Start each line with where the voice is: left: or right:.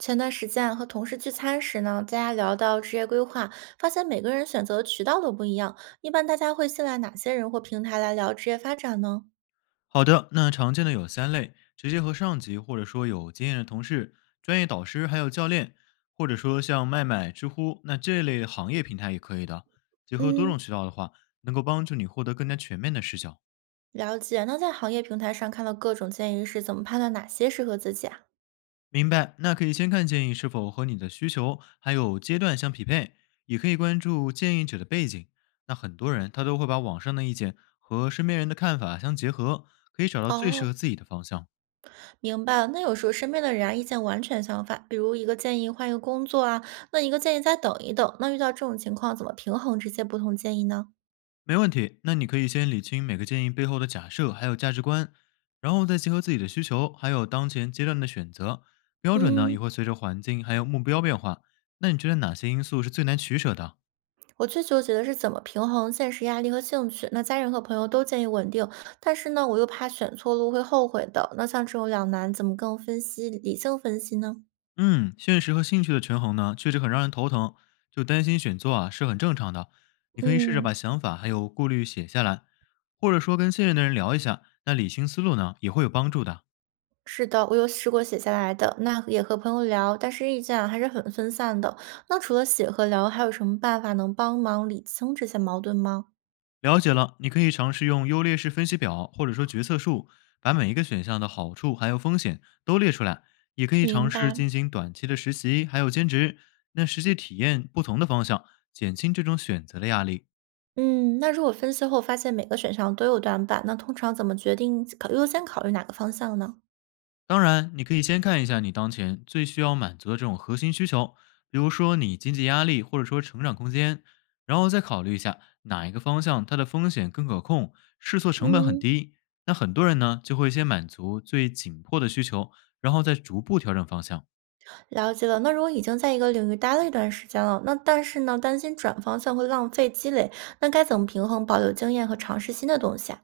right: 前段时间和同事聚餐时呢，大家聊到职业规划，发现每个人选择的渠道都不一样。一般大家会信赖哪些人或平台来聊职业发展呢？
left: 好的，那常见的有三类：直接和上级或者说有经验的同事、专业导师，还有教练，或者说像麦麦、知乎那这类行业平台也可以的。结合多
right: 嗯，
left: 种渠道的话，能够帮助你获得更加全面的视角。
right: 了解。那在行业平台上看到各种建议时，怎么判断哪些适合自己啊？
left: 明白，那可以先看建议是否和你的需求还有阶段相匹配，也可以关注建议者的背景。那很多人他都会把网上的意见和身边人的看法相结合，可以找到最适
right: 哦，
left: 合自己的方向。
right: 明白了。那有时候身边的人啊，意见完全相反，比如一个建议换一个工作啊，那一个建议再等一等。那遇到这种情况，怎么平衡这些不同建议呢？
left: 没问题，那你可以先理清每个建议背后的假设还有价值观，然后再结合自己的需求，还有当前阶段的选择标准呢，
right: 嗯，
left: 也会随着环境还有目标变化。那你觉得哪些因素是最难取舍的？
right: 我最纠结的是怎么平衡现实压力和兴趣。那家人和朋友都建议稳定，但是呢，我又怕选错路会后悔的。那像这种两难，怎么更分析、理性分析呢？
left: 嗯，现实和兴趣的权衡呢，确实很让人头疼，就担心选错啊是很正常的。你可以试着把
right: 嗯，
left: 想法还有顾虑写下来，或者说跟信任的人聊一下，那理清思路呢也会有帮助的。
right: 是的，我有试过写下来的，那也和朋友聊，但是意见啊还是很分散的。那除了写和聊，还有什么办法能帮忙理清这些矛盾吗？
left: 了解了，你可以尝试用优劣势分析表或者说决策树，把每一个选项的好处还有风险都列出来。也可以
right: 明
left: 尝试
right: 白。
left: 进行短期的实习，还有兼职，那实际体验不同的方向，减轻这种选择的压力。
right: 嗯，那如果分析后发现每个选项都有短板，那通常怎么决定考优先考虑哪个方向呢？
left: 当然，你可以先看一下你当前最需要满足的这种核心需求，比如说你经济压力或者说成长空间，然后再考虑一下哪一个方向它的风险更可控，试错成本很
right: 嗯，
left: 低。那很多人呢就会先满足最紧迫的需求，然后再逐步调整方向。
right: 了解了，那如果已经在一个领域待了一段时间了，那但是呢，担心转方向会浪费积累，那该怎么平衡保留经验和尝试新的东西啊？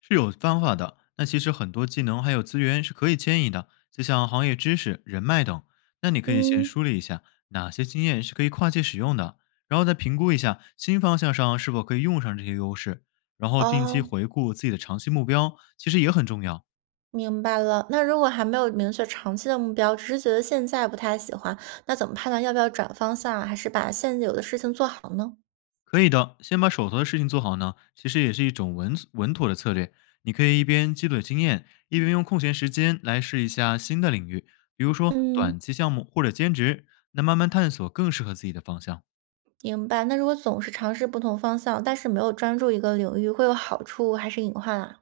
left: 是有方法的。那其实很多技能还有资源是可以迁移的，就像行业知识、人脉等。那你可以先
right: 嗯，
left: 梳理一下哪些经验是可以跨界使用的，然后再评估一下新方向上是否可以用上这些优势，然后定期
right: 哦，
left: 回顾自己的长期目标，其实也很重要。
right: 明白了。那如果还没有明确长期的目标，只是觉得现在不太喜欢，那怎么判断要不要转方向啊还是把现有的事情做好呢？
left: 可以的，先把手头的事情做好呢，其实也是一种稳稳妥的策略。你可以一边积累经验，一边用空闲时间来试一下新的领域，比如说
right: 嗯，
left: 短期项目或者兼职，那慢慢探索更适合自己的方向。
right: 明白。那如果总是尝试不同方向，但是没有专注一个领域，会有好处还是隐患啊？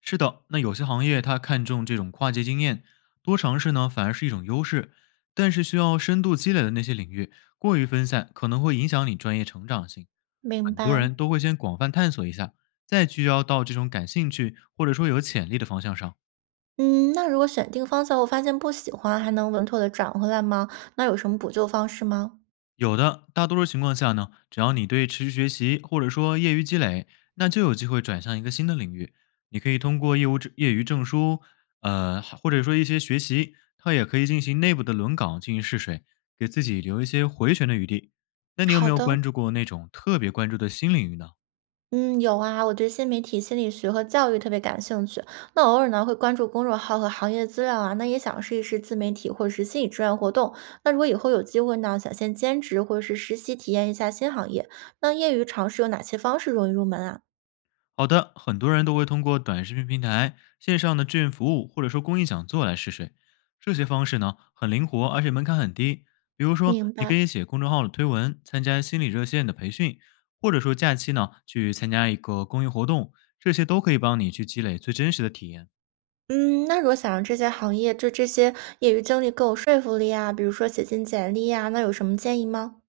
left: 是的，那有些行业它看重这种跨界经验，多尝试呢反而是一种优势，但是需要深度积累的那些领域，过于分散可能会影响你专业成长性。
right: 明
left: 很多
right: 白。
left: 人都会先广泛探索一下，再聚焦到这种感兴趣或者说有潜力的方向上。
right: 嗯，那如果选定方向后发现不喜欢，还能稳妥的转回来吗？那有什么补救方式吗？
left: 有的，大多数情况下呢，只要你对持续学习或者说业余积累，那就有机会转向一个新的领域。你可以通过业务证业余证书，还或者说一些学习，它也可以进行内部的轮岗进行试水，给自己留一些回旋的余地。那你有
right: 好
left: 没有
right: 的，
left: 关注过那种特别关注的新领域呢？
right: 嗯，有啊，我对新媒体心理学和教育特别感兴趣。那偶尔呢会关注公众号和行业资料啊，那也想试一试自媒体或者是心理志愿活动。那如果以后有机会呢，想先兼职或者是实习体验一下新行业，那业余尝试有哪些方式容易入门啊？
left: 好的，很多人都会通过短视频平台、线上的志愿服务或者说公益讲座来试水。这些方式呢很灵活，而且门槛很低。比如说，
right: 明
left: 你
right: 白。
left: 可以写公众号的推文，参加心理热线的培训，或者说假期呢去参加一个公益活动，这些都可以帮你去积累最真实的体验。
right: 嗯，那如果想让这些行业就这些业余经历更有说服力啊，比如说写进简历啊，那有什么建议吗？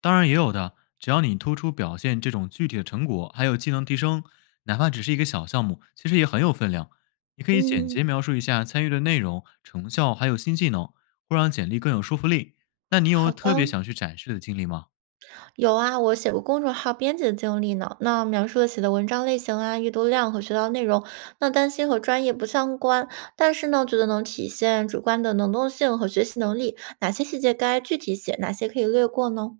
left: 当然也有的，只要你突出表现这种具体的成果，还有技能提升，哪怕只是一个小项目，其实也很有分量。你可以简
right: 嗯，
left: 洁描述一下参与的内容、成效，还有新技能，会让简历更有说服力。那你有
right: 好
left: 特别
right: 的，
left: 想去展示的经历吗？
right: 有啊，我写过公众号编辑的经历呢。那描述了写的文章类型啊、阅读量和学到内容，那担心和专业不相关，但是呢，觉得能体现主观的能动性和学习能力。哪些细节该具体写，哪些可以略过呢？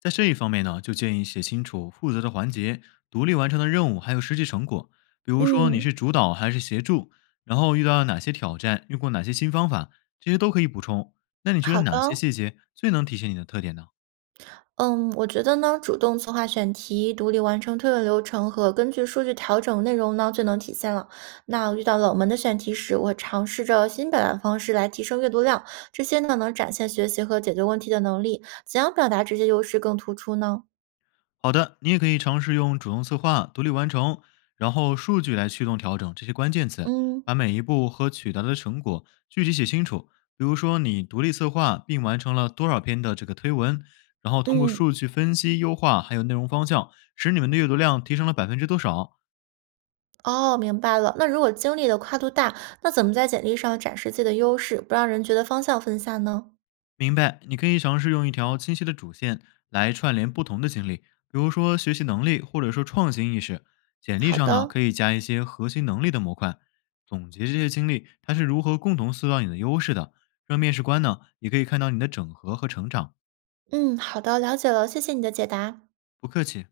left: 在这一方面呢，就建议写清楚负责的环节、独立完成的任务，还有实际成果，比如说你
right: 嗯，
left: 是主导还是协助，然后遇到了哪些挑战，用过哪些新方法，这些都可以补充。那你觉得
right: 好
left: 哪些
right: 的。
left: 细节最能体现你的特点呢？
right: 嗯，我觉得呢，主动策划选题、独立完成推论流程和根据数据调整内容呢，最能体现了。那遇到冷门的选题时，我会尝试着新表达方式来提升阅读量，这些呢能展现学习和解决问题的能力。怎样表达这些优势更突出呢？
left: 好的，你也可以尝试用主动策划、独立完成，然后数据来驱动调整这些关键词，
right: 嗯
left: 把每一步和取得的成果具体写清楚。比如说，你独立策划并完成了多少篇的这个推文，然后通过
right: 嗯，
left: 数据分析优化，还有内容方向，使你们的阅读量提升了百分之多少。
right: 哦，明白了。那如果经历的跨度大，那怎么在简历上展示自己的优势，不让人觉得方向分散呢？
left: 明白，你可以尝试用一条清晰的主线来串联不同的经历，比如说学习能力或者说创新意识。简历
right: 好
left: 上呢，
right: 的，
left: 可以加一些核心能力的模块，总结这些经历，它是如何共同塑造你的优势的，让面试官呢也可以看到你的整合和成长。
right: 嗯，好的，了解了，谢谢你的解答。
left: 不客气。